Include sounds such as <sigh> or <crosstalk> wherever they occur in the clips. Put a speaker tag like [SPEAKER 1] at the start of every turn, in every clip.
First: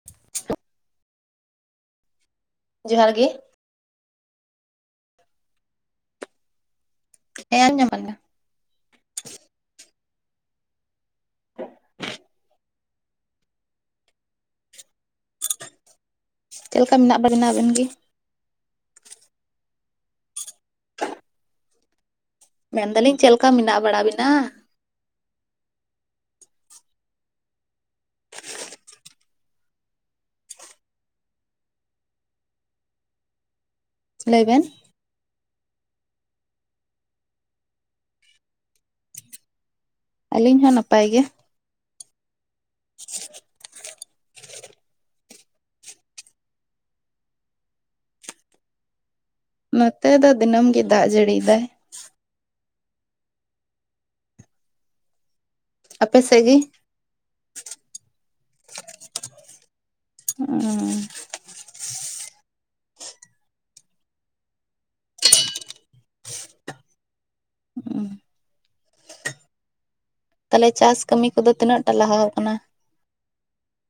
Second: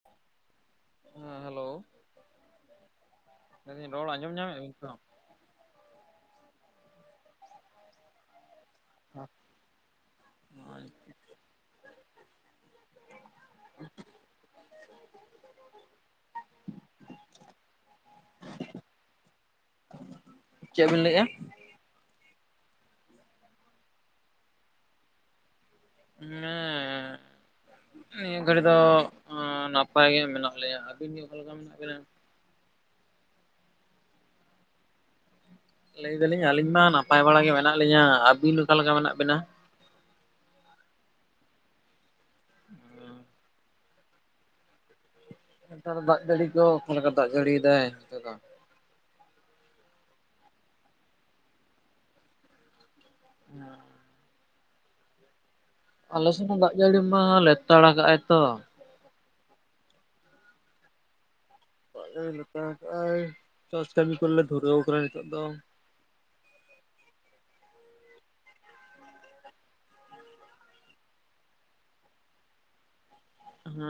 [SPEAKER 1] <unintelligible>
[SPEAKER 2] ᱦᱮᱸ ᱦᱮᱞᱳ
[SPEAKER 1] ᱡᱚᱸᱦᱟᱨ ᱜᱮ
[SPEAKER 2] ᱟᱞᱤᱧᱟᱜ ᱨᱚᱲ ᱟᱸᱡᱚᱢ ᱧᱟᱢᱮᱫᱼᱟᱵᱤᱱ ᱛᱚ?
[SPEAKER 1] <inaudible>
[SPEAKER 2] <inaudible>
[SPEAKER 1] <unintelligible>
[SPEAKER 2] <unintelligible>
[SPEAKER 1] ᱪᱮᱫ ᱞᱮᱠᱟ ᱢᱮᱱᱟᱜ ᱵᱮᱱᱟ ᱟᱵᱮᱱ ᱜᱮ?
[SPEAKER 2] ᱪᱮᱜ ᱵᱮᱱ ᱞᱟᱹᱭᱮᱜ-ᱟ?
[SPEAKER 1] ᱢᱮᱱ ᱫᱟᱹᱞᱤᱧ ᱪᱮᱫ ᱞᱮᱠᱟ ᱢᱮᱱᱟᱜ ᱵᱟᱲᱟ ᱵᱤᱱᱟ?
[SPEAKER 2] ᱢᱮᱻᱜ᱾ ᱱᱤᱭᱟᱹ ᱜᱷᱟᱹᱲᱤ ᱫᱚ ᱱᱟᱯᱟᱭ ᱜᱮ ᱢᱮᱱᱟᱜ ᱞᱮᱭᱟ ᱟᱹᱵᱤᱱ ᱵᱮ ᱚᱠᱟᱞᱮᱠᱟ ᱢᱮᱱᱟᱜ ᱵᱤᱱᱟ?
[SPEAKER 1] ᱞᱟᱹᱭ ᱵᱮᱱ᱾
[SPEAKER 2] ᱞᱟᱹᱭ ᱫᱟᱹᱞᱤᱧ ᱟᱹᱞᱤᱧ ᱢᱟ ᱱᱟᱯᱟᱭ ᱵᱟᱲᱟ ᱜᱮ ᱢᱮᱱᱟᱜ ᱞᱤᱧᱟᱹ ᱟᱹᱵᱤᱱ ᱚᱠᱟ ᱞᱮᱠᱟ ᱢᱮᱱᱟᱜ ᱵᱤᱱᱟ?
[SPEAKER 1] ᱟᱹᱞᱤᱧ ᱦᱚᱸ ᱱᱟᱯᱟᱭ ᱜᱮ᱾ <inaudible>
[SPEAKER 2] ᱱᱮᱛᱟᱨ ᱫᱟᱜ ᱡᱟᱹᱲᱤ ᱠᱚ ᱚᱠᱟᱞᱮᱠᱟ ᱫᱟᱜ ᱡᱟᱹᱲᱤᱭᱮᱫᱟᱭ ᱚᱱᱛᱮ ᱫᱚ?
[SPEAKER 1] ᱱᱚᱛᱮ ᱫᱚ ᱫᱤᱱᱟᱹᱢ ᱜᱮ ᱫᱟᱜ ᱡᱟᱹᱲᱤᱭ ᱫᱟᱭ᱾
[SPEAKER 2] ᱦᱮᱸ᱾
[SPEAKER 1] ᱟᱯᱮ
[SPEAKER 2] ᱟᱞᱮ
[SPEAKER 1] ᱥᱮᱫ
[SPEAKER 2] ᱥᱮᱥ
[SPEAKER 1] ᱜᱮ?
[SPEAKER 2] ᱦᱚᱸ ᱫᱟᱜ ᱡᱟᱹᱲᱤ ᱢᱟ ᱞᱮᱛᱟᱲ ᱟᱠᱟᱜ ᱟᱭ ᱛᱚ᱾
[SPEAKER 1] ᱦᱩᱸ
[SPEAKER 2] ᱫᱟᱜ ᱡᱟᱹᱲᱤ ᱞᱮᱛᱟᱲᱟᱠᱟᱜ ᱟᱭ ᱪᱟᱥ ᱠᱟᱹᱢᱤ ᱠᱚᱨᱮᱞᱮ ᱫᱷᱩᱨᱟᱹᱣ ᱟᱠᱟᱱᱟ ᱱᱤᱛᱚᱜ ᱫᱚ᱾
[SPEAKER 1] ᱛᱟᱞᱦᱮ ᱪᱟᱥ ᱠᱟᱹᱢᱤ ᱠᱚᱫᱚ ᱛᱤᱱᱟᱹᱜ ᱴᱟ ᱞᱟᱦᱟᱣ ᱟᱠᱟᱱᱟ?
[SPEAKER 2] ᱦᱮᱸ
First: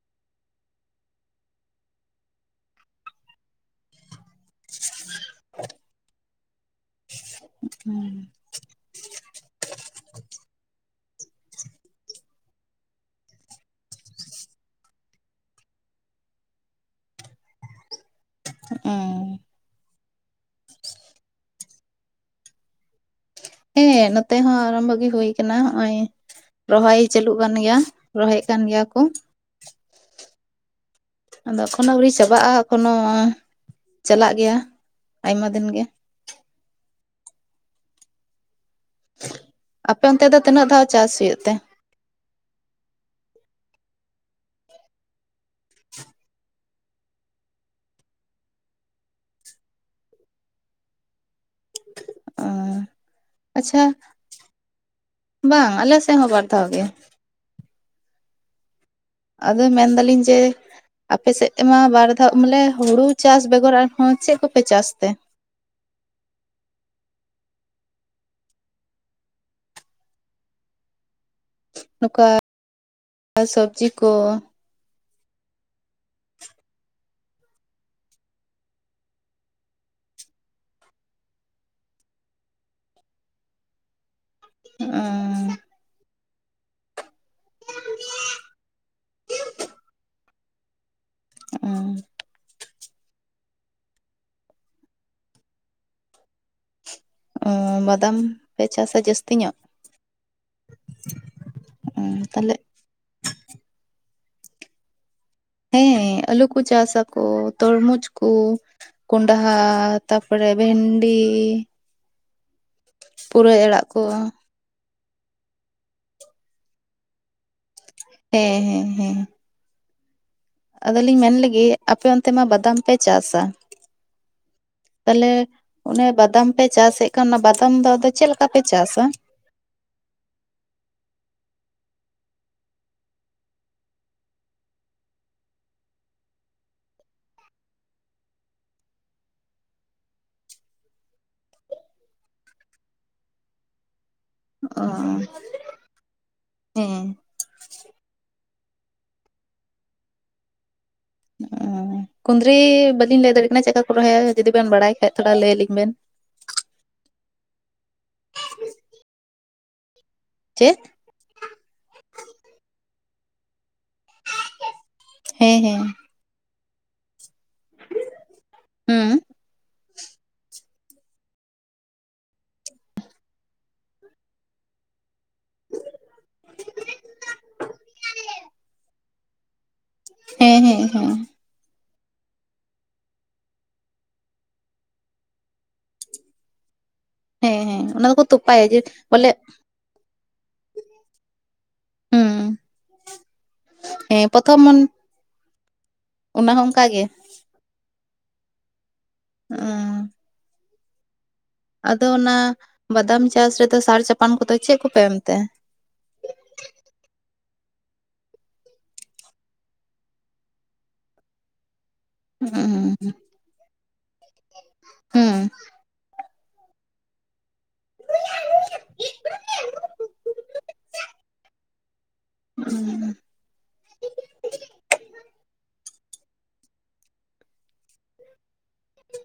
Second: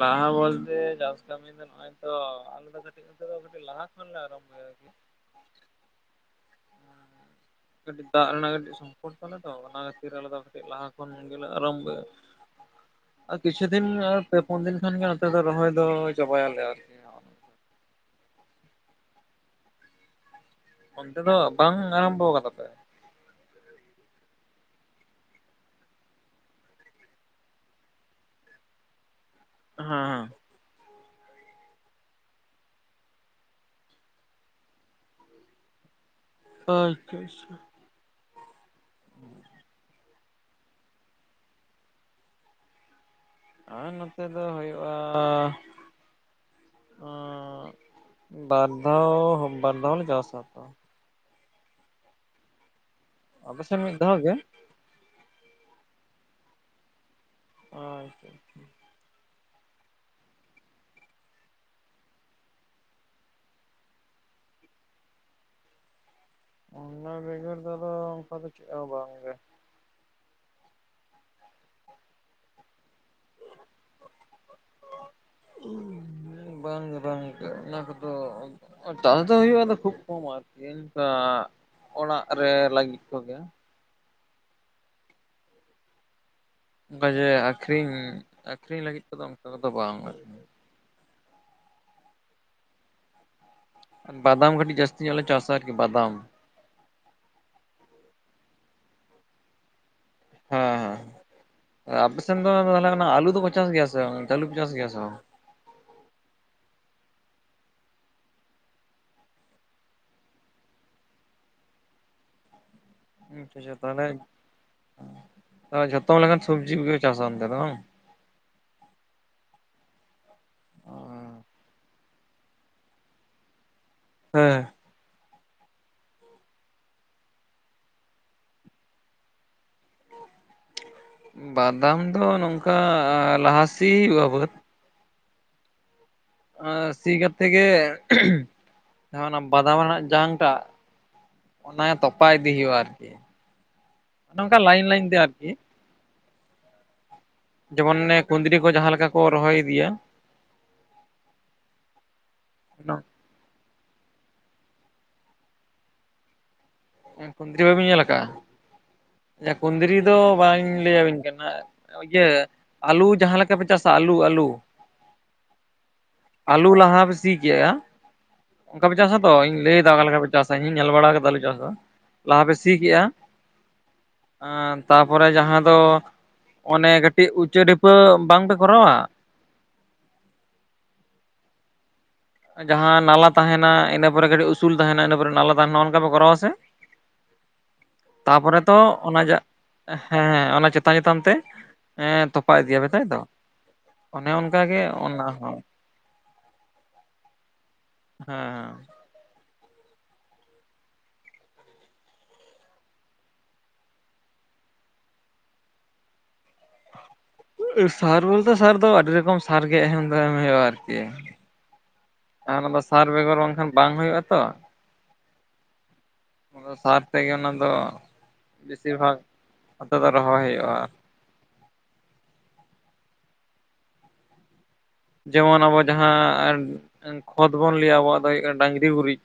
[SPEAKER 2] ᱞᱟᱦᱟ ᱵᱚᱞᱛᱮ ᱪᱟᱥ ᱠᱟᱹᱢᱤ ᱫᱚ ᱱᱚᱜᱼᱚᱭ ᱛᱚ ᱟᱞᱮ ᱫᱚ ᱠᱟᱹᱴᱤᱡ ᱱᱚᱛᱮ ᱫᱚ ᱠᱟᱹᱴᱤᱡ ᱞᱟᱦᱟ ᱠᱷᱚᱱᱞᱮ ᱟᱨᱚᱢᱵᱷᱚᱭᱟ ᱟᱨᱠᱤ᱾ ᱠᱟᱹᱴᱤᱡ ᱫᱟᱜ ᱨᱮᱱᱟᱜ ᱠᱟᱹᱴᱤᱡ ᱥᱚᱝᱠᱚᱴ ᱛᱟᱞᱮ ᱛᱚ ᱚᱱᱟ ᱠᱷᱟᱹᱛᱤᱨ ᱟᱞᱮ ᱫᱚ ᱠᱟᱹᱴᱤᱡ ᱞᱟᱦᱟ ᱠᱷᱚᱱ ᱜᱮᱞᱮ ᱟᱨᱚᱢᱵᱷᱚᱭᱟ᱾ ᱟᱨ ᱠᱤᱪᱷᱩ ᱫᱤᱱ ᱟᱨ ᱯᱮ ᱯᱩᱱ ᱫᱤᱱ ᱠᱷᱟᱱᱜᱮ ᱱᱚᱛᱮ ᱫᱚ ᱨᱚᱦᱚᱭ ᱫᱚ ᱪᱟᱵᱟᱭᱟᱞᱮ ᱟᱨᱠᱤ᱾
[SPEAKER 1] ᱚ
[SPEAKER 2] ᱚᱱᱛᱮ ᱫᱚ ᱵᱟᱝ ᱟᱨᱚᱢᱵᱷᱚᱣ ᱠᱟᱫᱟ ᱯᱮ?
[SPEAKER 1] ᱦᱮᱸ ᱱᱚᱛᱮ ᱦᱚᱸ ᱟᱨᱚᱢᱵᱷᱚ ᱜᱮ ᱦᱩᱭ ᱟᱠᱟᱱᱟ ᱦᱚᱸᱜᱼᱚᱭ᱾ ᱨᱚᱦᱚᱭ ᱪᱟᱹᱞᱩᱜ ᱠᱟᱱ ᱜᱮᱭᱟ ᱨᱚᱦᱚᱭᱮᱫ ᱠᱟᱱ ᱜᱮᱭᱟ ᱠᱚ᱾
[SPEAKER 2] ᱦᱮᱸ ᱦᱮᱸ᱾
[SPEAKER 1] ᱟᱫᱚ ᱮᱠᱷᱚᱱᱳ ᱟᱹᱣᱨᱤ ᱪᱟᱵᱟᱜᱼᱟ ᱮᱠᱷᱚᱱᱳ ᱪᱟᱞᱟᱜ ᱜᱮᱭᱟ ᱟᱭᱢᱟ ᱫᱤᱱ ᱜᱮ᱾
[SPEAKER 2] ᱦᱳᱭ <inaudible>
[SPEAKER 1] ᱟᱯᱮ ᱚᱱᱛᱮ ᱫᱚ ᱛᱤᱱᱟᱹᱜ ᱫᱷᱟᱣ ᱪᱟᱥ ᱦᱩᱭᱩᱜ ᱛᱮ?
[SPEAKER 2] ᱟ ᱱᱚᱛᱮ ᱫᱚ ᱦᱩᱭᱩᱜᱼᱟ᱾ ᱟᱻᱜ ᱵᱟᱨ ᱫᱷᱟᱣ, ᱵᱟᱨ ᱫᱷᱟᱣ ᱞᱮ ᱪᱟᱥᱟ ᱛᱚ᱾
[SPEAKER 1] ᱚ,
[SPEAKER 2] ᱟᱯᱮ ᱥᱮᱫ
[SPEAKER 1] ᱟᱪᱪᱷᱟ᱾
[SPEAKER 2] ᱢᱤᱫ ᱫᱷᱟᱣ ᱜᱮ
[SPEAKER 1] ᱵᱟᱝ ᱟᱞᱮ ᱥᱮᱜ ᱦᱚᱸ ᱵᱟᱨ ᱫᱷᱟᱣ ᱜᱮ᱾
[SPEAKER 2] ᱚ ᱟᱪᱪᱷᱟ ᱟᱪᱪᱷᱟ᱾
[SPEAKER 1] ᱟᱫᱚ ᱢᱮᱱᱫᱟᱹᱞᱤᱧ ᱡᱮ ᱟᱯᱮᱥᱮᱜ ᱛᱮᱢᱟ ᱵᱟᱨ ᱫᱷᱟᱣ ᱵᱚᱞᱮ ᱦᱩᱲᱩ ᱪᱟᱥ ᱵᱮᱜᱚᱨ ᱟᱨᱦᱚᱸ ᱪᱮᱜ ᱠᱚᱯᱮ ᱪᱟᱥ ᱛᱮ?
[SPEAKER 2] ᱚᱱᱟ ᱵᱮᱜᱚᱨ ᱫᱚ ᱟᱫᱚ ᱚᱱᱠᱟ ᱫᱚ ᱪᱮᱫ ᱦᱚᱸ ᱵᱟᱝ ᱜᱮ᱾
[SPEAKER 1] ᱱᱚᱠᱟ ᱥᱚᱵᱽᱡᱤ ᱠᱚ?
[SPEAKER 2] ᱵᱟᱝᱜᱮ ᱵᱟᱝᱜᱮ ᱚᱱᱟ ᱠᱚᱫᱚ ᱛᱟᱥ ᱫᱚ ᱦᱩᱭᱩᱜᱼᱟ ᱟᱫᱚ ᱠᱷᱩᱵ ᱠᱚᱢ ᱟᱨᱠᱤ ᱚᱱᱠᱟ ᱚᱲᱟᱜ ᱨᱮ ᱞᱟᱹᱜᱤᱫ ᱠᱚᱜᱮ᱾
[SPEAKER 1] ᱦᱮᱸ᱾
[SPEAKER 2] ᱚᱱᱠᱟ ᱡᱮ ᱟᱠᱷᱨᱤᱧ, ᱟᱠᱷᱨᱤᱧ ᱞᱟᱹᱜᱤᱫ ᱛᱮᱫᱚ ᱚᱱᱠᱟ ᱠᱚᱫᱚ ᱵᱟᱝ ᱜᱮ᱾
[SPEAKER 1] ᱩᱸ᱾
[SPEAKER 2] ᱵᱟᱫᱟᱢ ᱠᱟᱹᱴᱤᱡ ᱡᱟᱹᱥᱛᱤ ᱧᱚᱜ ᱞᱮ ᱪᱟᱥᱟ ᱟᱨᱠᱤ ᱵᱟᱫᱟᱢ᱾
[SPEAKER 1] ᱚᱸ ᱵᱟᱫᱟᱢ ᱯᱮ ᱪᱟᱥᱟ ᱡᱟᱹᱥᱛᱤ ᱧᱚᱜ?
[SPEAKER 2] ᱦᱮᱸ ᱦᱮᱸ ᱟᱯᱮ ᱥᱮᱱ ᱫᱚ
[SPEAKER 1] ᱛᱟᱦᱞᱮ
[SPEAKER 2] ᱛᱟᱦᱚᱞᱮ ᱟᱞᱩ ᱫᱚ ᱠᱚ ᱪᱟᱥ ᱜᱮᱭᱟ ᱥᱮ <unintelligible> ᱠᱚ ᱪᱟᱥ ᱜᱮᱭᱟ ᱥᱮ ᱵᱟᱝ?
[SPEAKER 1] ᱦᱮᱸ ᱟᱹᱞᱩ ᱠᱚ ᱪᱟᱥᱟ ᱠᱚ ᱛᱚᱨᱢᱩᱡᱽ ᱠᱚ ᱠᱚᱱᱰᱷᱟ ᱛᱟᱯᱚᱨᱮ ᱵᱷᱮᱱᱰᱤ
[SPEAKER 2] <unintelligible>
[SPEAKER 1] ᱯᱩᱨᱟᱹᱭ ᱟᱲᱟᱜ ᱠᱚ
[SPEAKER 2] ᱛᱮ ᱡᱷᱚᱛᱚ ᱞᱮᱠᱟᱱ ᱥᱚᱵᱡᱤ ᱠᱚᱜᱮ ᱪᱟᱥᱟ ᱚᱱᱛᱮ ᱫᱚ ᱵᱟᱝ?
[SPEAKER 1] ᱦᱮᱸ ᱦᱮᱸ ᱦᱮᱸ᱾ ᱟᱫᱚᱞᱤᱧ ᱢᱮᱱ ᱞᱮᱜᱮ ᱟᱯᱮ ᱚᱱᱛᱮ ᱢᱟ ᱵᱟᱫᱟᱢ ᱯᱮ ᱪᱟᱥᱟ᱾
[SPEAKER 2] ᱦᱮᱸ
[SPEAKER 1] ᱛᱟᱦᱚᱞᱮ ᱚᱱᱮ ᱵᱟᱫᱟᱢ ᱯᱮ ᱪᱟᱥ ᱮᱜ ᱠᱟᱱ ᱚᱱᱟ ᱵᱟᱫᱟᱢ ᱫᱚ ᱟᱫᱚ ᱪᱮᱫ ᱞᱮᱠᱟ ᱯᱮ ᱪᱟᱥᱟ?
[SPEAKER 2] ᱵᱟᱫᱟᱢ ᱫᱚ ᱱᱚᱝᱠᱟ ᱞᱟᱦᱟ ᱥᱤ ᱦᱩᱭᱩᱜᱼᱟ ᱵᱟᱹᱫ ᱟ ᱥᱤ ᱠᱟᱛᱮ ᱜᱮ, ᱚᱱᱟ ᱵᱟᱫᱟᱢ ᱨᱮᱱᱟᱜ ᱡᱟᱝ ᱴᱟᱜ᱾ ᱚᱱᱟ ᱛᱚᱯᱟ ᱤᱫᱤ ᱦᱩᱭᱩᱜ-ᱟ ᱟᱹᱨᱠᱤ᱾
[SPEAKER 1] ᱚᱻ
[SPEAKER 2] ᱟᱨᱠᱤ
[SPEAKER 1] ᱦᱮᱸ᱾
[SPEAKER 2] ᱡᱮᱢᱚᱱ ᱚᱱᱮ ᱠᱩᱸᱫᱽᱨᱤ ᱠᱚ ᱡᱟᱦᱟᱸ ᱞᱮᱠᱟ ᱠᱚ ᱨᱚᱦᱚᱭ ᱤᱫᱤᱭᱟ᱾
[SPEAKER 1] ᱠᱩᱸᱫᱽᱨᱤ ᱵᱟᱹᱞᱤᱧ ᱞᱟᱹᱭ ᱫᱟᱲᱮᱭᱟᱜ ᱠᱟᱱᱟ ᱪᱮᱫᱠᱟ ᱠᱚ ᱨᱚᱦᱚᱭᱟ, ᱡᱩᱫᱤ ᱵᱮᱱ ᱵᱟᱲᱟᱭ ᱠᱷᱟᱡ ᱛᱷᱚᱲᱟ ᱞᱟᱹᱭ ᱟᱹᱞᱤᱧ ᱵᱮᱱ᱾
[SPEAKER 2] ᱠᱩᱸᱫᱽᱨᱤ ᱵᱟᱹᱵᱤᱱ ᱧᱮᱞ ᱟᱠᱟᱟᱜ-ᱟ, ᱠᱩᱸᱫᱽᱨᱤ ᱫᱚ ᱵᱟᱹᱧ
[SPEAKER 1] ᱪᱮᱫ
[SPEAKER 2] ᱞᱟᱹᱭ ᱟᱹᱵᱤᱱ ᱠᱟᱱᱟ᱾ ᱤᱭᱟᱹ, ᱟᱹᱞᱩ ᱡᱟᱦᱟᱸ ᱞᱮᱠᱟ ᱯᱮ ᱪᱟᱥᱟ ᱟᱹᱞᱩ ᱟᱹᱞᱩ᱾
[SPEAKER 1] ᱦᱮᱸ ᱦᱮᱸ᱾
[SPEAKER 2] ᱟᱹᱞᱩ ᱞᱟᱦᱟ ᱯᱮ ᱥᱤ ᱠᱮᱜ-ᱟ, ᱚᱱᱠᱟᱯᱮ ᱪᱟᱥᱟ
[SPEAKER 1] ᱦᱩᱸ
[SPEAKER 2] ᱛᱚ ᱤᱧ ᱞᱟᱹᱭ ᱫᱟ ᱚᱠᱟ ᱞᱮᱠᱟ ᱯᱮ ᱪᱟᱥᱟ ᱤᱧ ᱦᱚᱧ ᱧᱮᱞ ᱵᱟᱲᱟ ᱟᱠᱟᱫᱟ ᱟᱹᱞᱩ ᱪᱟᱥ ᱫᱚ᱾ ᱞᱟᱦᱟ ᱯᱮ ᱥᱤ ᱠᱮᱜ-ᱟ, ᱟ ᱛᱟᱯᱚᱨᱮ ᱡᱟᱦᱟᱸ ᱫᱚ ᱚᱱᱮ ᱠᱟᱹᱴᱤᱡ ᱩᱪᱟᱹ ᱰᱷᱤᱯᱟᱹ ᱵᱟᱝ ᱯᱮ ᱠᱚᱨᱟᱣᱟ
[SPEAKER 1] ᱦᱮᱸ ᱦᱮᱸ ᱦᱮᱸ᱾
[SPEAKER 2] ᱡᱟᱦᱟᱸ ᱱᱟᱞᱟ ᱛᱟᱦᱮᱸᱱᱟ ᱤᱱᱟᱹ ᱯᱚᱨᱮ ᱠᱟᱹᱴᱤᱡ ᱩᱥᱩᱞ ᱛᱟᱦᱮᱸᱱᱟ ᱤᱱᱟᱹ ᱯᱚᱨᱮ ᱱᱟᱞᱟ ᱛᱟᱦᱮᱸᱱᱟ ᱚᱱᱠᱟ ᱯᱮ ᱠᱚᱨᱟᱣᱟ ᱥᱮ᱾
[SPEAKER 1] ᱦᱮᱸ ᱦᱮᱸ ᱚᱱᱟ ᱫᱚᱠᱚ
[SPEAKER 2] ᱛᱟᱯᱚᱨᱮ
[SPEAKER 1] ᱛᱚᱯᱟᱭᱟ
[SPEAKER 2] ᱛᱚ
[SPEAKER 1] ᱡᱮ
[SPEAKER 2] ᱚᱱᱟ
[SPEAKER 1] ᱵᱚᱞᱮ
[SPEAKER 2] ᱡᱟ ᱦᱮᱸ ᱚᱱᱟ ᱪᱮᱛᱟᱱ ᱪᱮᱛᱟᱱ ᱛᱮ ᱦᱮ ᱛᱚᱯᱟ
[SPEAKER 1] ᱦᱩᱸ
[SPEAKER 2] ᱤᱫᱤᱭᱟᱯᱮ ᱛᱟᱭ ᱛᱚ,
[SPEAKER 1] ᱦᱮᱸ
[SPEAKER 2] ᱚᱱᱮ ᱚᱱᱠᱟ
[SPEAKER 1] ᱯᱨᱚᱛᱷᱚᱢ
[SPEAKER 2] ᱜᱮ ᱚᱱᱟ ᱦᱚᱸ᱾
[SPEAKER 1] ᱚᱱᱟ ᱦᱚᱸ ᱚᱱᱠᱟ ᱜᱮ᱾
[SPEAKER 2] ᱦᱮᱸ ᱦᱮᱸ᱾
[SPEAKER 1] ᱚᱻ᱾ ᱟᱫᱚ ᱚᱱᱟ, ᱵᱟᱫᱟᱢ ᱪᱟᱥ ᱨᱮᱫᱚ ᱥᱟᱨ ᱪᱟᱯᱟᱱ ᱠᱚᱫᱚ ᱪᱮᱫ ᱠᱚᱯᱮ ᱮᱢᱛᱮ?
[SPEAKER 2] ᱥᱟᱨ ᱵᱚᱞᱛᱮ ᱥᱟᱨ ᱫᱚ ᱟᱹᱰᱤ ᱨᱚᱠᱚᱢ ᱥᱟᱨ ᱜᱮ ᱮᱢ ᱫᱚ ᱮᱢ ᱦᱩᱭᱩᱜ-ᱟ ᱟᱹᱨᱠᱤ᱾ ᱟᱨ ᱚᱱᱟ ᱫᱚ
[SPEAKER 1] ᱦᱩᱸ
[SPEAKER 2] ᱥᱟᱨ ᱵᱮᱜᱚᱨ ᱵᱟᱝᱠᱷᱟᱱ ᱵᱟᱝ ᱦᱩᱭᱩᱜ-ᱟ ᱛᱚ᱾
[SPEAKER 1] ᱦᱩᱸ᱾
[SPEAKER 2] ᱟᱫᱚ ᱥᱟᱨ ᱛᱮᱜᱮ ᱚᱱᱟ ᱫᱚ, ᱵᱮᱥᱤᱨ ᱵᱷᱟᱜᱽ ᱱᱚᱛᱮ ᱫᱚ ᱨᱚᱦᱚᱭ ᱦᱩᱭᱩᱜ-ᱟ᱾
[SPEAKER 1] ᱦᱩᱸ
[SPEAKER 2] ᱡᱮᱢᱚᱱ ᱟᱵᱚ ᱡᱟᱦᱟᱸ ᱠᱷᱚᱛ ᱵᱚᱱ ᱞᱟᱹᱭᱟ, ᱟᱵᱚᱣᱟᱜ ᱫᱚ ᱦᱩᱭᱩᱜ ᱠᱟᱱᱟ ᱰᱟᱹᱝᱨᱤ ᱨᱤ ᱜᱩᱨᱤᱡ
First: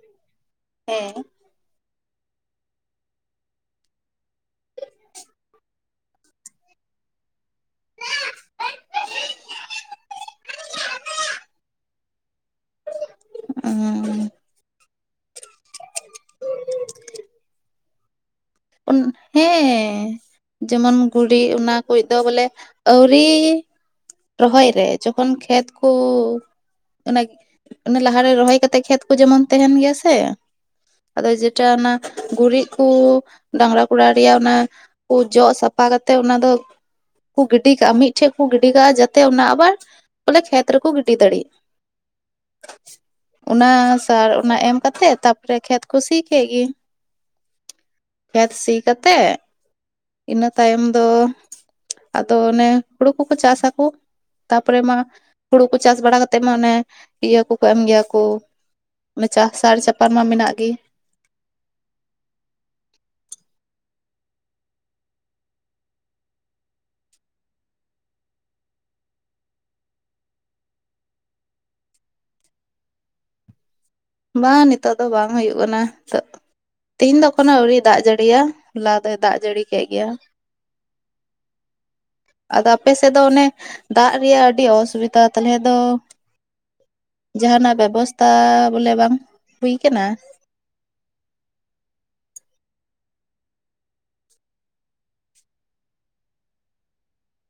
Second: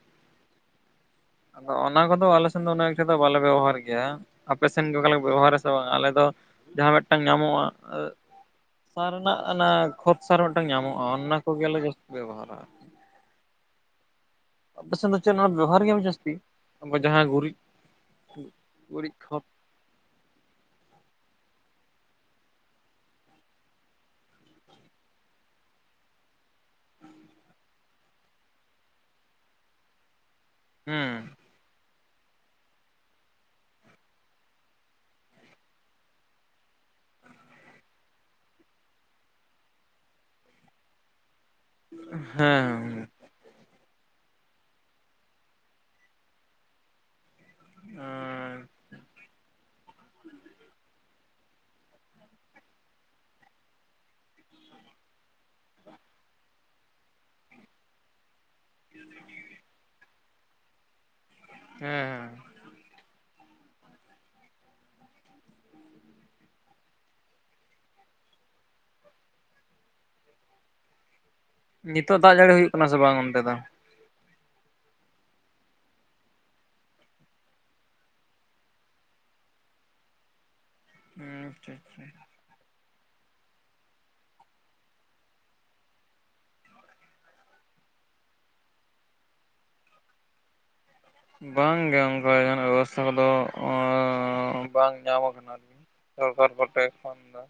[SPEAKER 2] ᱟᱫᱚ ᱚᱱᱟ ᱠᱚᱫᱚ ᱟᱞᱮ ᱥᱮᱱ ᱫᱚ ᱩᱱᱟᱹ ᱮᱠᱴᱟ ᱫᱚ ᱵᱟᱞᱮ ᱵᱮᱵᱚᱦᱟᱨ ᱜᱮᱭᱟ, ᱟᱯᱮ ᱥᱮᱱ ᱜᱮ ᱚᱠᱟ ᱞᱮᱠᱟ ᱠᱚ ᱵᱮᱵᱚᱦᱟᱨᱟ ᱥᱮ ᱵᱟᱝ ᱟᱞᱮ ᱫᱚ ᱡᱟᱦᱟᱸ ᱢᱤᱫᱴᱟᱝ ᱧᱟᱢᱚᱜ-ᱟ ᱥᱟᱨ ᱨᱮᱱᱟᱜ ᱚᱱᱟ ᱠᱷᱚᱛ ᱟᱨ ᱢᱤᱫᱴᱟᱝ ᱧᱟᱢᱚᱜ-ᱟ ᱚᱱᱟ ᱠᱚᱜᱮᱞᱮ ᱡᱟᱹᱥᱛᱤ ᱵᱮᱵᱚᱦᱟᱨᱟ᱾
[SPEAKER 1] ᱚᱻ᱾
[SPEAKER 2] ᱟᱯᱮ ᱥᱮᱱ ᱫᱚ ᱪᱮᱫ ᱱᱚᱣᱟ ᱵᱮᱵᱚᱦᱟᱨ ᱜᱮᱭᱟ ᱯᱮ ᱡᱟᱹᱥᱛᱤ, ᱡᱟᱦᱟᱸ ᱜᱩᱨᱤᱡ
[SPEAKER 1] ᱩᱱ
[SPEAKER 2] ᱜᱩᱨᱤᱡ ᱠᱷᱚᱛ
[SPEAKER 1] ᱦᱮᱸ ᱡᱮᱢᱚᱱ ᱜᱩᱲᱤᱡ ᱚᱱᱟ ᱠᱩᱭᱜ ᱫᱚ ᱵᱚᱞᱮ ᱟᱹᱣᱨᱤ ᱨᱚᱦᱚᱭ ᱨᱮ ᱡᱚᱠᱷᱚᱱ ᱠᱷᱮᱛ ᱠᱚ ᱚᱱᱟ ᱞᱟᱦᱟᱨᱮ ᱨᱚᱦᱚᱭ ᱠᱟᱛᱮᱜ ᱠᱷᱮᱛ ᱠᱚ ᱡᱮᱢᱚᱱ ᱛᱟᱦᱮᱸᱱ ᱜᱮᱭᱟ ᱥᱮ᱾ ᱟᱫᱚ
[SPEAKER 2] ᱦᱮᱸ
[SPEAKER 1] ᱡᱮᱴᱟ ᱚᱱᱟ ᱜᱩᱨᱤᱡ ᱠᱚᱻ᱾ ᱰᱟᱝᱨᱟ ᱜᱚᱲᱟ ᱨᱮᱭᱟᱜ ᱚᱱᱟ, ᱠᱚ ᱡᱚᱜ ᱥᱟᱯᱷᱟ ᱠᱟᱛᱮᱜ ᱚᱱᱟ ᱫᱚ, ᱠᱩ ᱜᱤᱰᱤ ᱠᱟᱜ-ᱟ ᱢᱤᱫᱴᱷᱮᱱ᱾ ᱜᱤᱰᱤ ᱠᱟᱜ-ᱟ ᱡᱟᱛᱮ ᱚᱱᱟ ᱟᱵᱟᱨ, ᱵᱚᱞᱮ ᱠᱷᱮᱛ ᱨᱮᱠᱚ ᱜᱤᱰᱤ ᱫᱟᱲᱮᱜ
[SPEAKER 2] ᱦᱮᱸ
[SPEAKER 1] ᱚᱱᱟ ᱥᱟᱨ ᱚᱱᱟ ᱮᱢ ᱠᱟᱛᱮᱜ ᱛᱟᱯᱚᱨᱮ ᱠᱷᱮᱛ ᱠᱚ ᱥᱤ ᱠᱮᱜ ᱜᱮ᱾
[SPEAKER 2] <unintelligible>
[SPEAKER 1] ᱠᱷᱮᱛ ᱥᱤ ᱠᱟᱛᱮᱜ, ᱤᱱᱟᱹ ᱛᱟᱭᱚᱢ ᱫᱚ᱾ ᱟᱫᱚ ᱚᱱᱮ ᱦᱩᱲᱩ ᱠᱚᱠᱚ ᱪᱟᱥ ᱟᱠᱚ, ᱛᱟᱨᱯᱚᱨᱮ ᱢᱟ ᱦᱩᱲᱩ ᱠᱚ ᱪᱟᱥ ᱵᱟᱲᱟ ᱠᱟᱛᱮᱜ ᱢᱟ ᱚᱱᱮ, ᱤᱭᱟᱹ ᱠᱚᱠᱚ ᱮᱢ ᱜᱮᱭᱟ ᱠᱚ ᱚᱱᱮ ᱪᱟᱥᱟᱨ ᱪᱟᱯᱟᱱ ᱢᱟ ᱢᱮᱱᱟᱜ ᱜᱮ᱾
[SPEAKER 2] ᱦᱮᱸ ᱦᱮᱸ᱾ ᱱᱤᱛᱟᱹᱜ ᱫᱟᱜ ᱡᱟᱹᱲᱤ ᱦᱩᱭᱩᱜ ᱠᱟᱱᱟ ᱥᱮ ᱵᱟᱝ ᱚᱱᱛᱮ ᱫᱚ?
[SPEAKER 1] ᱵᱟᱝ ᱱᱤᱛᱟᱹᱜ ᱫᱚ ᱵᱟᱝ ᱦᱩᱭᱩᱜ ᱠᱟᱱᱟ ᱛᱟᱜ᱾ ᱛᱮᱦᱤᱧ ᱫᱚ ᱮᱠᱷᱚᱱᱚ ᱟᱹᱣᱨᱤᱭ ᱫᱟᱜ ᱡᱟᱹᱲᱤᱭᱟ᱾ ᱦᱚᱞᱟ ᱫᱚᱭ ᱫᱟᱜ ᱡᱟᱹᱲᱤ ᱠᱮᱜ ᱜᱮᱭᱟ᱾
[SPEAKER 2] ᱦᱮᱸ ᱟᱪᱪᱷᱟ ᱟᱪᱪᱷᱟ᱾
[SPEAKER 1] ᱟᱫᱚ ᱟᱯᱮ ᱥᱮᱫ ᱫᱚ ᱚᱱᱮ ᱫᱟᱜ ᱨᱮᱭᱟᱜ ᱟᱹᱰᱤ ᱚᱥᱩᱵᱤᱛᱟ᱾ ᱛᱟᱦᱚᱞᱮ ᱫᱚ ᱡᱟᱦᱟᱱᱟᱜ ᱵᱮᱵᱚᱥᱛᱟ ᱵᱚᱞᱮ ᱵᱟᱝ ᱦᱩᱭ ᱠᱟᱱᱟ?
[SPEAKER 2] ᱵᱟᱝ ᱜᱮ ᱚᱱᱠᱟ ᱡᱟᱦᱟᱱᱟᱜ ᱵᱮᱵᱚᱥᱛᱷᱟ ᱠᱚᱫᱚ ᱟ ᱵᱟᱝ ᱧᱟᱢ ᱠᱟᱱᱟ ᱟᱨᱠᱤ᱾ ᱥᱚᱨᱠᱟᱨ ᱠᱚᱴᱮᱜ ᱮᱠᱷᱚᱱ ᱫᱚ᱾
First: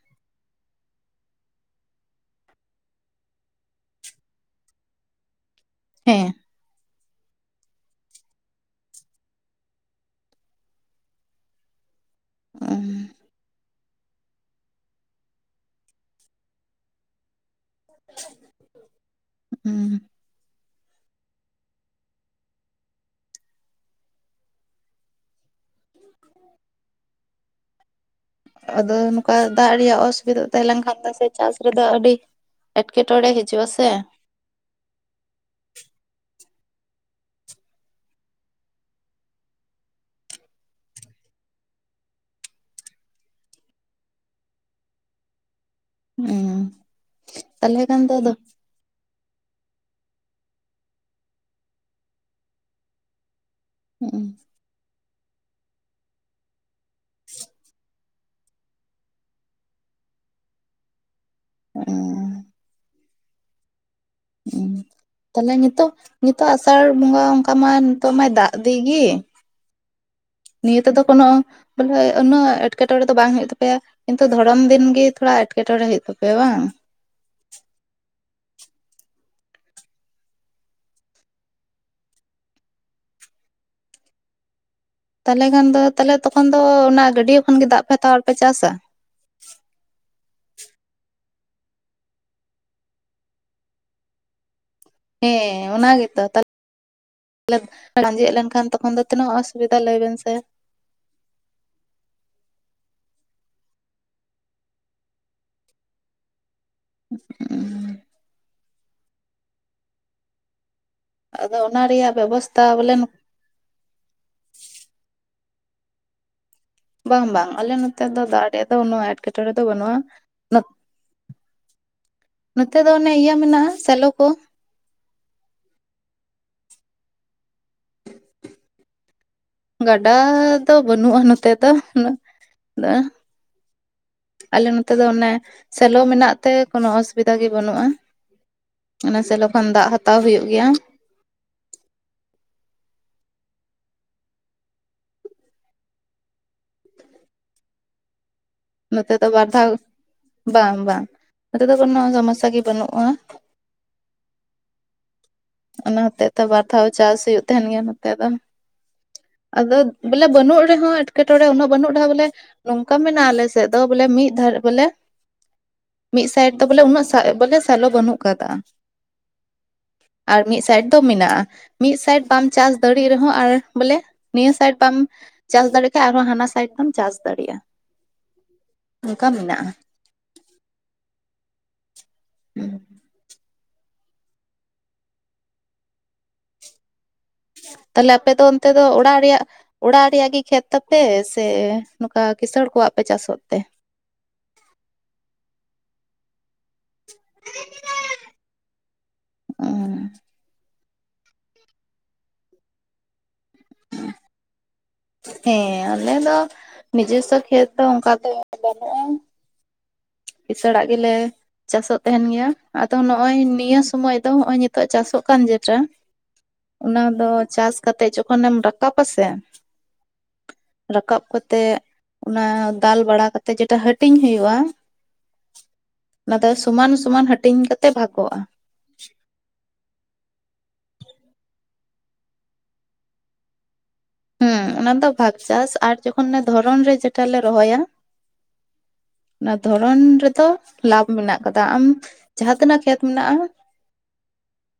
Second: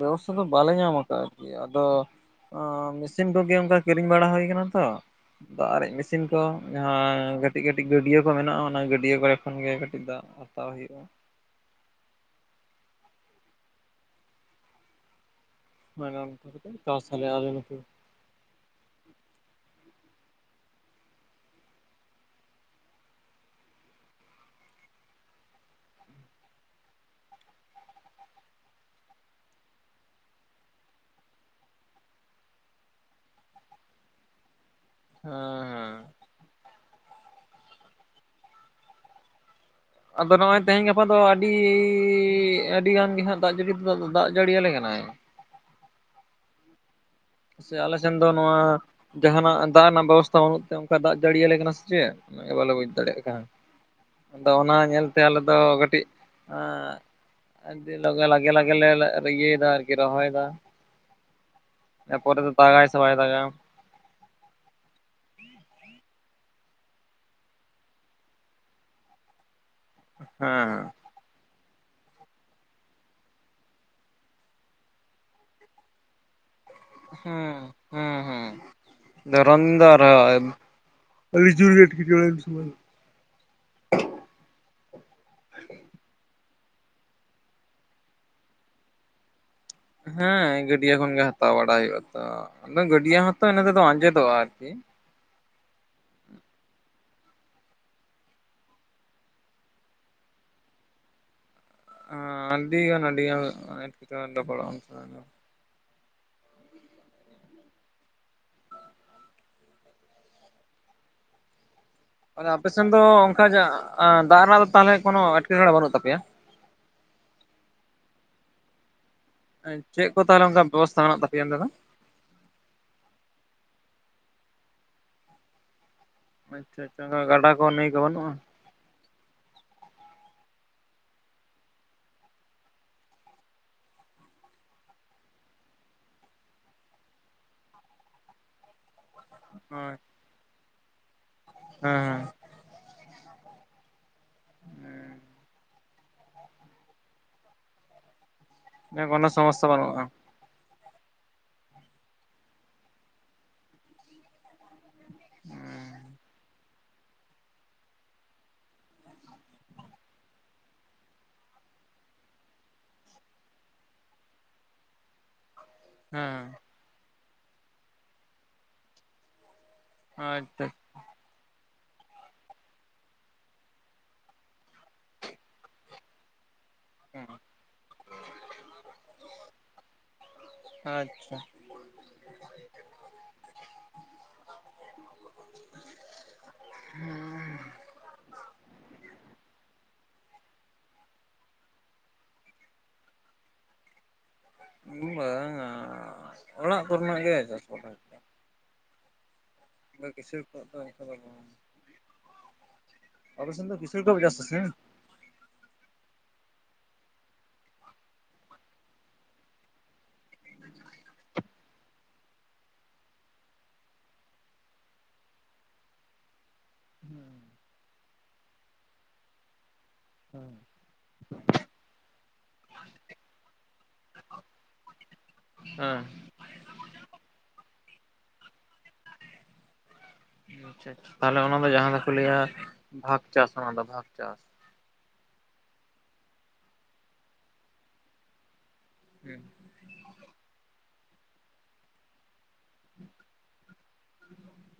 [SPEAKER 2] ᱵᱮᱵᱚᱥᱛᱷᱟ ᱫᱚ ᱵᱟᱞᱮ ᱧᱟᱢ ᱠᱟᱜᱼᱟ ᱟᱨᱠᱤ ᱟᱫᱚ ᱟ ᱢᱮᱥᱤᱱ ᱠᱚᱜᱮ ᱚᱱᱠᱟ ᱠᱤᱨᱤᱧ ᱵᱟᱲᱟ ᱦᱩᱭ ᱠᱟᱱᱟ ᱛᱚ᱾ ᱫᱟᱜ ᱟᱨᱮᱡ ᱢᱮᱥᱤᱱ
[SPEAKER 1] ᱦᱮᱸ
[SPEAKER 2] ᱠᱚ᱾ ᱡᱟᱦᱟᱸ ᱠᱟᱹᱴᱤᱡ ᱠᱟᱹᱴᱤᱡ ᱜᱟᱹᱰᱤᱭᱟᱹ ᱠᱚ ᱢᱮᱱᱟᱜᱼᱟ᱾ ᱚᱱᱟ ᱜᱟᱹᱰᱤᱭᱟᱹ ᱠᱚᱨᱮ ᱠᱷᱚᱱ ᱜᱮ ᱠᱟᱹᱴᱤᱡ ᱫᱟᱜ ᱦᱟᱛᱟᱣ ᱦᱩᱭᱩᱜᱼᱟ᱾
[SPEAKER 1] ᱚ᱾
[SPEAKER 2] ᱵᱟᱝ ᱟ ᱚᱱᱠᱟ ᱠᱟᱛᱮᱜ ᱪᱟᱥ ᱟᱞᱮ ᱟᱞᱮ ᱱᱚᱛᱮ᱾
[SPEAKER 1] ᱚ᱾ ᱟᱫᱚ ᱱᱚᱝᱠᱟ ᱫᱟᱜ ᱨᱮᱭᱟᱜ ᱚᱥᱩᱵᱤᱫᱷᱟ ᱛᱟᱦᱮᱸᱞᱮᱱᱠᱷᱟᱱ ᱫᱚ ᱥᱮ ᱪᱟᱥ ᱨᱮᱫᱚ ᱟᱹᱰᱤ ᱮᱴᱠᱮᱴᱚᱲᱮ ᱦᱟᱹᱡᱩᱜ-ᱟ ᱥᱮ᱾
[SPEAKER 2] ᱦᱮᱸ ᱦᱮᱸ᱾ ᱟᱫᱚ ᱱᱚᱜᱼᱚᱭ ᱛᱮᱦᱮᱧ ᱜᱟᱯᱟ ᱫᱚ ᱟᱹᱰᱤ ᱟᱹᱰᱤ ᱜᱟᱱ ᱜᱮ ᱦᱟᱸᱜ ᱫᱟᱜ ᱡᱟᱹᱲᱤ ᱛᱮᱫᱚ ᱟᱫᱚ ᱫᱟᱜ ᱡᱟᱹᱲᱤᱭᱟᱞᱮ ᱠᱟᱱᱟᱭ᱾
[SPEAKER 1] ᱚ᱾
[SPEAKER 2] ᱥᱮ ᱟᱞᱮ ᱥᱮᱱ ᱫᱚ ᱱᱚᱣᱟ ᱡᱟᱦᱟᱱᱟᱜ ᱫᱟᱜ ᱨᱮᱱᱟᱜ ᱵᱮᱵᱚᱥᱛᱷᱟ ᱵᱟᱹᱱᱩᱜ ᱛᱮ ᱚᱱᱠᱟ ᱫᱟᱜ ᱡᱟᱹᱲᱤᱭᱟᱞᱮ ᱠᱟᱱᱟ ᱥᱮ ᱪᱮᱫ ᱚᱱᱟᱜᱮ ᱵᱟᱞᱮ ᱵᱩᱡᱽ ᱫᱟᱲᱮᱭᱟᱜ ᱠᱟᱱ᱾ ᱟᱫᱚ ᱚᱱᱟ ᱧᱮᱞᱛᱮ ᱟᱞᱮ ᱫᱚ ᱠᱟᱹᱴᱤᱡ ᱟᱸ <unintelligible> ᱞᱚᱜᱮ ᱞᱟᱜᱮ ᱞᱟᱜᱮ ᱞᱮ ᱨᱮᱤᱭᱟᱹᱭᱫᱟ ᱟᱨᱠᱤ ᱨᱚᱦᱚᱭᱫᱟ᱾ ᱯᱚᱨᱮᱛᱮ ᱫᱟᱜᱟᱭ ᱥᱮ ᱵᱟᱭ ᱫᱟᱜᱟ
[SPEAKER 1] ᱦᱮᱸ᱾ ᱛᱟᱦᱚᱞᱮ ᱱᱤᱛᱚᱴᱟᱹᱜ ᱱᱤᱛᱟᱹᱜ ᱟᱥᱟᱲ ᱵᱚᱸᱜᱟ ᱚᱱᱠᱟ ᱢᱟ ᱱᱤᱛᱟᱹᱜ ᱢᱟᱭ ᱫᱟᱜ ᱤᱫᱤ ᱜᱮ᱾ ᱱᱤᱭᱟᱹ
[SPEAKER 2] ᱦᱮᱸ
[SPEAKER 1] ᱛᱮᱫᱚ ᱠᱳᱱᱳ ᱵᱚᱞᱦᱮ ᱩᱱᱟᱹᱜ ᱮᱴᱠᱮᱴᱚᱬᱮ ᱫᱚ ᱵᱟᱝ ᱦᱩᱭᱩᱜ ᱛᱟᱯᱮᱭᱟ᱾ ᱠᱤᱱᱛᱩ ᱫᱷᱚᱨᱚᱢ ᱫᱤᱱᱜᱮ ᱛᱷᱚᱲᱟ ᱮᱸᱴᱠᱮᱴᱚᱲᱮ ᱦᱩᱭᱩᱜ ᱛᱟᱯᱮᱭᱟ ᱵᱟᱝ?
[SPEAKER 2] ᱦᱮᱸ, ᱦᱮᱸ ᱦᱮᱸ᱾ ᱫᱷᱚᱨᱚᱢ ᱫᱚ ᱟᱨᱦᱚ ᱮᱢ ᱟᱹᱰᱤ ᱡᱳᱨᱜᱮ ᱮᱴᱠᱮᱴᱚᱬᱮ ᱩᱱ ᱥᱚᱢᱚᱭ ᱫᱚ᱾
[SPEAKER 1] ᱛᱟᱦᱚᱞᱮ ᱠᱷᱟᱱ ᱫᱚ ᱛᱟᱦᱚᱞᱮ ᱛᱚᱠᱷᱚᱱ ᱫᱚ ᱚᱱᱟ ᱜᱟᱹᱰᱤᱭᱟᱹ ᱠᱷᱚᱱ ᱜᱮ ᱫᱟᱜ ᱯᱮ ᱦᱟᱛᱟᱣᱟ ᱟᱨ ᱯᱮ ᱪᱟᱥᱟ᱾
[SPEAKER 2] ᱦᱮᱸ ᱜᱟᱹᱰᱤᱭᱟᱹ ᱠᱷᱚᱱᱜᱮ ᱦᱟᱛᱟᱣ ᱵᱟᱲᱟ ᱦᱩᱭᱩᱜ-ᱟ ᱛᱚ᱾ ᱟᱫᱚ ᱜᱟᱹᱰᱤᱭᱟᱹ ᱦᱚᱸᱛᱚ ᱤᱱᱟᱹ ᱛᱮᱫᱚ ᱟᱸᱡᱮᱫᱚᱜᱼᱟ ᱟᱨᱠᱤ᱾
[SPEAKER 1] ᱦᱮᱸ ᱟᱱᱟ ᱜᱮᱛᱚ ᱛᱟᱞ ᱞᱮ ᱟᱸᱡᱮᱫ ᱞᱮᱱᱠᱷᱟᱱ ᱛᱚᱠᱷᱚᱱ ᱫᱚ ᱛᱤᱱᱟᱹᱜ ᱚᱥᱩᱵᱤᱫᱷᱟ ᱞᱟᱹᱭ ᱵᱮᱱ ᱥᱮ?
[SPEAKER 2] ᱟᱸ ᱟᱹᱰᱤᱜᱟᱱ ᱟᱹᱰᱤᱜᱟᱱ ᱮᱴᱠᱮᱴᱚᱬᱮ ᱞᱮ ᱯᱟᱲᱟᱜ-ᱟ ᱚᱱᱛᱮ <unintelligible>
[SPEAKER 1] <unintelligible> ᱟᱫᱚ ᱚᱱᱟ ᱨᱮᱭᱟᱜ
[SPEAKER 2] ᱟᱫᱚ
[SPEAKER 1] ᱵᱮᱵᱚᱥᱛᱷᱟ
[SPEAKER 2] ᱟᱯᱮ ᱥᱮᱱ
[SPEAKER 1] ᱵᱚᱞᱮ
[SPEAKER 2] ᱫᱚ ᱚᱱᱠᱟ ᱡᱟ ᱟᱸ ᱫᱟᱜ ᱨᱮᱱᱟᱜ ᱫᱚ ᱛᱟᱞᱦᱮ ᱠᱳᱱᱚ ᱮᱴᱠᱮᱴᱚᱬᱮ ᱵᱟᱹᱱᱩᱜ ᱛᱟᱯᱮᱭᱟ?
[SPEAKER 1] ᱵᱟᱝ ᱵᱟᱝ ᱟᱞᱮ ᱱᱚᱛᱮ ᱫᱚ ᱫᱟᱜ ᱨᱮᱭᱟᱜ ᱫᱚ ᱩᱱᱟᱹᱜ ᱮᱴᱠᱮ
[SPEAKER 2] ᱪᱮᱫ ᱠᱚ ᱛᱟᱦᱚᱞᱮ ᱚᱱᱠᱟ ᱵᱮᱵᱚᱥᱛᱟ ᱢᱮᱱᱟᱜ ᱛᱟᱯᱮᱭᱟ ᱚᱱᱛᱮ ᱫᱚ?
[SPEAKER 1] ᱱᱚᱛᱮ ᱫᱚ ᱚᱱᱮ ᱤᱭᱟᱹ ᱢᱮᱱᱟᱜᱼᱟ ᱥᱮᱞᱚ ᱠᱚ᱾
[SPEAKER 2] ᱟᱪᱪᱷᱟ ᱟᱪᱪᱷᱟ, ᱚᱱᱠᱟ ᱜᱟᱰᱟ ᱠᱚ, ᱱᱟᱹᱭ ᱠᱚ ᱵᱟᱹᱱᱩᱜᱼᱟ?
[SPEAKER 1] ᱜᱟᱰᱟ ᱫᱚ ᱵᱟᱹᱱᱩᱜᱼᱟ ᱱᱚᱛᱮ ᱫᱚ᱾ <unintelligible> ᱟᱞᱮ ᱱᱚᱛᱮ ᱫᱚ ᱚᱱᱮ ᱥᱮᱞᱚ ᱢᱮᱱᱟᱜ ᱛᱮ ᱠᱳᱚᱱᱳ ᱚᱥᱩᱵᱤᱫᱷᱟ ᱜᱮ ᱵᱟᱹᱱᱩᱜᱼᱟ᱾ ᱚᱱᱟ ᱥᱮᱞᱚ ᱞᱚᱠᱷᱚᱱ ᱫᱟᱜ
[SPEAKER 2] ᱦᱳᱭ
[SPEAKER 1] ᱦᱟᱛᱟᱣ ᱦᱳᱭᱳᱜ ᱜᱮᱭᱟ᱾
[SPEAKER 2] ᱦᱮᱸ, ᱦᱮᱸ ᱦᱮᱸ
[SPEAKER 1] ᱱᱚᱛᱮ ᱫᱚ
[SPEAKER 2] ᱠᱳᱱᱳ
[SPEAKER 1] ᱵᱟᱨ
[SPEAKER 2] ᱥᱚᱢᱚᱥᱥᱟ
[SPEAKER 1] ᱫᱷᱟᱣ,
[SPEAKER 2] ᱵᱟᱹᱱᱩᱜᱼᱟ
[SPEAKER 1] ᱵᱟᱝ ᱵᱟᱝ ᱱᱚᱛᱮ ᱫᱚ ᱠᱳᱱᱳ ᱥᱚᱢᱚᱥᱥᱟ ᱜᱮ ᱵᱟᱹᱱᱩᱜᱼᱟ᱾
[SPEAKER 2] <unintelligible>
[SPEAKER 1] ᱚᱱᱟ ᱦᱚᱛᱮᱜ ᱛᱮ ᱵᱟᱨ ᱫᱷᱟᱣ ᱪᱟᱹᱥ ᱦᱳᱭᱳᱜ ᱛᱟᱦᱮᱸᱱ ᱜᱮᱭᱟ ᱱᱚᱛᱮ ᱫᱚ᱾ ᱟᱫᱚ ᱵᱚᱞᱮ ᱵᱟᱹᱱᱩᱜ ᱨᱮᱦᱚᱸ ᱮᱴᱠᱮᱴᱚᱬᱮ ᱩᱱᱟᱹᱜ ᱵᱟᱹᱱᱩᱜ ᱨᱮᱦᱚᱸ ᱵᱚᱞᱮ ᱱᱚᱝᱠᱟ ᱢᱮᱱᱟᱜᱼᱟ ᱟᱞᱮ ᱥᱮᱫ ᱫᱚ ᱵᱚᱞᱮ ᱢᱤᱫ ᱫᱷᱟᱹᱨ ᱵᱚᱞᱮ ᱢᱤᱫ ᱥᱟᱭᱤᱰ
[SPEAKER 2] ᱦᱮᱸ
[SPEAKER 1] ᱫᱚ ᱵᱚᱞᱮ ᱩᱱᱟᱹᱜ <unintelligible> ᱵᱚᱞᱮ ᱥᱮᱞᱚ ᱵᱟᱹᱱᱩᱜ ᱟᱠᱟᱫ-ᱟ᱾ ᱟᱨ ᱢᱤᱫ
[SPEAKER 2] ᱟᱪᱪᱷᱟ
[SPEAKER 1] ᱥᱟᱭᱤᱰ ᱡᱚ ᱢᱮᱱᱟᱜᱼᱟ ᱾ᱢᱤᱫ ᱥᱟᱭᱤᱰ ᱵᱟᱢ ᱪᱟᱥ ᱫᱟᱲᱮᱜ ᱨᱮᱦᱚᱸ ᱟᱨ ᱵᱚᱞᱮ ᱱᱤᱭᱟᱹ ᱥᱟᱭᱤᱰ ᱵᱟᱢ ᱪᱟᱹᱥ ᱫᱟᱲᱮᱭᱟᱜ ᱠᱷᱟᱡ ᱟᱨᱦᱚᱸ ᱦᱟᱱᱟ ᱥᱟᱭᱤᱰ ᱪᱟᱹᱥ ᱫᱟᱲᱮᱭᱟᱜᱼᱟ᱾ ᱚᱱᱠᱟ ᱢᱮᱱᱟᱜᱼᱟ᱾
[SPEAKER 2] ᱟᱪᱪᱷᱟ
[SPEAKER 1] ᱦᱩᱸ <inaudible> ᱛᱟᱦᱞᱮ ᱟᱯᱮᱫᱚ ᱚᱱᱛᱮ ᱫᱚ ᱚᱲᱟᱜ ᱨᱮᱭᱟᱜ ᱚᱲᱟᱜ ᱨᱮᱭᱟᱜ ᱜᱮ ᱠᱷᱮᱛ ᱛᱟᱯᱮ ᱥᱮ ᱱᱚᱝᱠᱟ ᱠᱸᱤᱥᱟᱹᱬ ᱠᱚᱣᱟᱜ ᱯᱮ ᱪᱟᱥᱚᱜ ᱛᱮ?
[SPEAKER 2] ᱵᱟᱝ-ᱟ, ᱚᱲᱟᱜ ᱠᱚᱨᱮᱱᱟᱜ ᱜᱮ ᱪᱟᱥ ᱵᱟ
[SPEAKER 1] ᱚᱸ
[SPEAKER 2] <inaudible> ᱠᱤᱥ ᱠᱚ ᱚᱵᱮᱥᱚᱱ ᱫᱚ <inaudible> ᱟᱯᱮ ᱥᱮᱱ ᱫᱚ ᱠᱤᱥᱟᱹᱬ ᱠᱚᱣᱟᱜ ᱯᱮ ᱪᱟᱥᱟ ᱥᱮ? <unintelligible>
[SPEAKER 1] ᱦᱮᱸ ᱟᱞᱮ ᱫᱚ ᱱᱤᱡᱚᱥᱥᱚ ᱠᱷᱮᱛ ᱫᱚ ᱚᱱᱠᱟ ᱫᱚ ᱵᱟᱹᱱᱩᱜ ᱛᱟᱞᱮᱭᱟ᱾ ᱠᱤᱥᱟᱹᱲᱟᱜ ᱜᱮᱞᱮ ᱪᱟᱥᱚᱜ ᱛᱟᱦᱮᱱ ᱜᱮᱭᱟ᱾ ᱟᱫᱚ ᱱᱚᱜᱼᱚᱭ ᱱᱤᱭᱟᱹ ᱥᱚᱢᱚᱭ ᱫᱚ ᱱᱚᱜᱼᱚᱭ ᱱᱤᱛᱳᱜ ᱪᱟᱥᱚᱜ ᱠᱟᱱ ᱡᱮᱴᱟ
[SPEAKER 2] <inaudible>
[SPEAKER 1] ᱚᱱᱟ ᱫᱚ ᱪᱟᱹᱥ ᱠᱟᱛᱮᱜ ᱡᱚᱠᱷᱚᱱᱮᱢ ᱨᱟᱠᱟᱵ-ᱟ ᱥᱮ,
[SPEAKER 2] ᱦᱮᱸ
[SPEAKER 1] ᱨᱟᱠᱟᱵ ᱠᱟᱛᱮᱜ ᱚᱱᱟ ᱫᱟᱞ ᱵᱟᱲᱟ ᱠᱟᱛᱮ ᱡᱮᱴᱟ ᱦᱟᱹᱴᱤᱧ ᱦᱩᱭᱩᱜᱼᱟ᱾
[SPEAKER 2] ᱦᱮᱸᱻ
[SPEAKER 1] ᱚᱱᱟᱫᱚ ᱥᱚᱢᱟᱱ ᱥᱚᱢᱟᱱ ᱦᱟᱹᱴᱤᱧ ᱠᱟᱛᱮ ᱵᱷᱟᱜᱚᱜᱼᱟ᱾
[SPEAKER 2] ᱟᱪᱪᱷᱟ ᱟᱪᱪᱷᱟ <inaudible> ᱛᱟᱦᱚᱞᱮ ᱚᱱᱟ ᱫᱚ ᱡᱟᱦᱟᱸ ᱫᱚᱠᱚ ᱞᱟᱹᱭᱟ ᱵᱷᱟᱜᱽ ᱪᱟᱹᱥ ᱚᱱᱟ ᱫᱚ ᱵᱷᱟᱜᱽ ᱪᱟᱹᱥ᱾
[SPEAKER 1] ᱦᱩᱸ ᱚᱱᱟ ᱫᱚ ᱵᱷᱟᱜ ᱪᱟᱹᱥ ᱟᱨ ᱡᱚᱠᱷᱚᱱ ᱫᱷᱚᱨᱚᱱ ᱨᱮ ᱡᱮᱴᱟ ᱞᱮ ᱨᱚᱦᱚᱭᱟ,
[SPEAKER 2] ᱦᱩᱸ
[SPEAKER 1] ᱚᱱᱟ ᱫᱷᱚᱨᱚᱱ ᱨᱮᱫᱚ ᱞᱟᱵᱷ ᱢᱮᱱᱟᱜ ᱠᱟᱫᱟ ᱟᱢ ᱡᱟᱦᱟᱸᱛᱤᱱᱟᱹᱜ ᱠᱷᱮᱛ ᱢᱮᱱᱟᱜᱼᱟ,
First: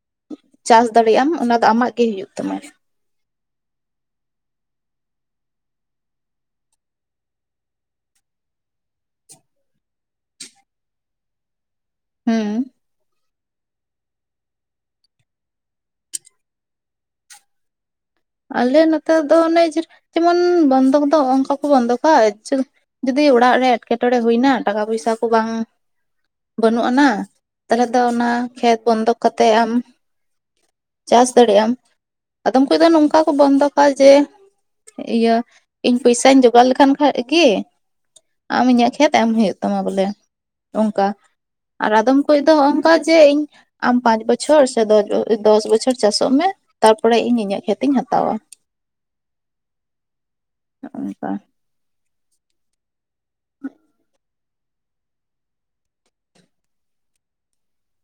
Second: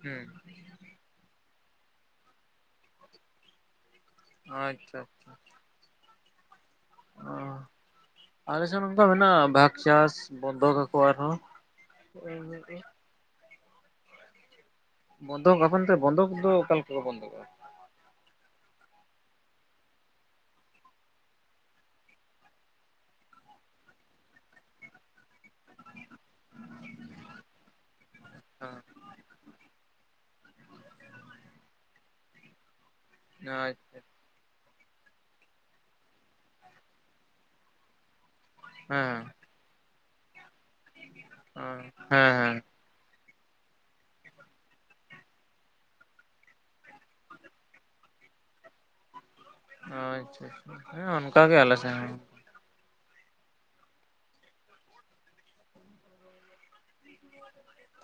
[SPEAKER 2] ᱦᱩᱸ
[SPEAKER 1] ᱪᱟᱹᱥ ᱫᱟᱲᱮᱭᱟᱜ- ᱟᱢ ᱚᱱᱟ ᱫᱚ ᱟᱢᱟᱜ ᱜᱮ ᱦᱩᱭᱩᱜ ᱛᱟᱢᱟ᱾
[SPEAKER 2] ᱟᱪᱪᱷᱟ, ᱟᱪᱪᱷᱟ ᱚᱻ ᱟᱞᱮ ᱥᱮᱫ ᱱᱚᱝᱠᱟ ᱢᱮᱱᱟᱜᱼᱟ ᱵᱷᱟᱜ ᱪᱟᱥ ᱵᱚᱱᱫᱚᱠ ᱟᱠᱚ ᱟᱨᱦᱚᱸ᱾
[SPEAKER 1] ᱦᱩᱸ
[SPEAKER 2] <unintelligible> ᱵᱚᱱᱫᱷᱚᱠ ᱟᱵᱚᱱ <unintelligible> ᱵᱚᱱᱫᱷᱚᱠ ᱫᱚ ᱚᱠᱟᱞᱮᱠᱟ ᱠᱚ ᱵᱚᱱᱫᱚᱜᱼᱟ?
[SPEAKER 1] ᱟᱞᱮ ᱱᱚᱛᱮ ᱫᱚ ᱚᱱᱮ ᱡᱮᱢᱚᱱ ᱵᱚᱱᱫᱚᱠ ᱫᱚ ᱚᱝᱠᱟ ᱠᱚ ᱵᱚᱱᱫᱚᱜᱼᱟ ᱡᱩᱫᱤ ᱚᱲᱟᱜ ᱨᱮ ᱮᱸᱴᱠᱮᱴᱚᱬᱮ ᱦᱩᱭᱱᱟ ᱴᱟᱠᱟ ᱯᱚᱭᱥᱟ ᱠᱚ ᱵᱟᱝ ᱵᱟᱹᱱᱩᱜ ᱟᱱᱟ ᱛᱟᱞᱦᱮ ᱫᱚ ᱚᱱᱟ ᱠᱷᱮᱛ ᱵᱚᱱᱫᱚᱠ ᱠᱟᱛᱮ ᱟᱢ ᱪᱟᱹᱥ ᱫᱟᱲᱮᱭᱟᱜ-ᱟᱢ᱾ ᱟᱫᱚ ᱚᱠᱚᱭ ᱫᱚ ᱱᱚᱝ ᱚᱠᱟ ᱠᱚ
[SPEAKER 2] ᱦᱮᱸ
[SPEAKER 1] ᱵᱚᱱᱫᱚᱠᱼᱟ ᱡᱮ, ᱤᱭᱟᱹ ᱤᱧ ᱯᱚᱭᱥᱟᱧ ᱡᱚᱜᱟᱲ ᱞᱮᱠᱷᱟᱱ ᱠᱷᱟᱡ ᱜᱮ ᱟᱢ ᱤᱧᱟᱹᱜ ᱠᱷᱮᱛ
[SPEAKER 2] ᱦᱮᱸ
[SPEAKER 1] ᱮᱢ ᱦᱳᱭᱳᱜ ᱛᱟᱢᱟ ᱵᱚᱞᱮ ᱚᱱᱠᱟ
[SPEAKER 2] ᱦᱮᱸ
[SPEAKER 1] ᱟᱨ ᱟᱫᱚᱢ ᱠᱚ ᱫᱚ
[SPEAKER 2] ᱦᱮᱸ
[SPEAKER 1] ᱚᱱᱠᱟ ᱡᱮ ᱤᱧ ᱟᱢ ᱯᱟᱸᱪ ᱵᱚᱪᱷᱚᱨ ᱥᱮ ᱫᱚᱥ ᱫᱚᱥ ᱵᱚᱪᱷᱚᱨ ᱪᱟᱥᱚᱜ ᱢᱮ ᱛᱟᱨᱯᱚᱨᱮ ᱤᱧ ᱤᱧᱟᱹᱜ ᱠᱷᱮᱛ ᱦᱟᱛᱟᱣᱟ᱾
[SPEAKER 2] ᱚ ᱟᱪᱪᱷᱟ ᱟᱪᱪᱷᱟ, ᱦᱮᱸ ᱚᱱᱠᱟ ᱜᱮ ᱟᱞᱮ ᱥᱮᱱ ᱦᱚᱸ᱾ <inaudible>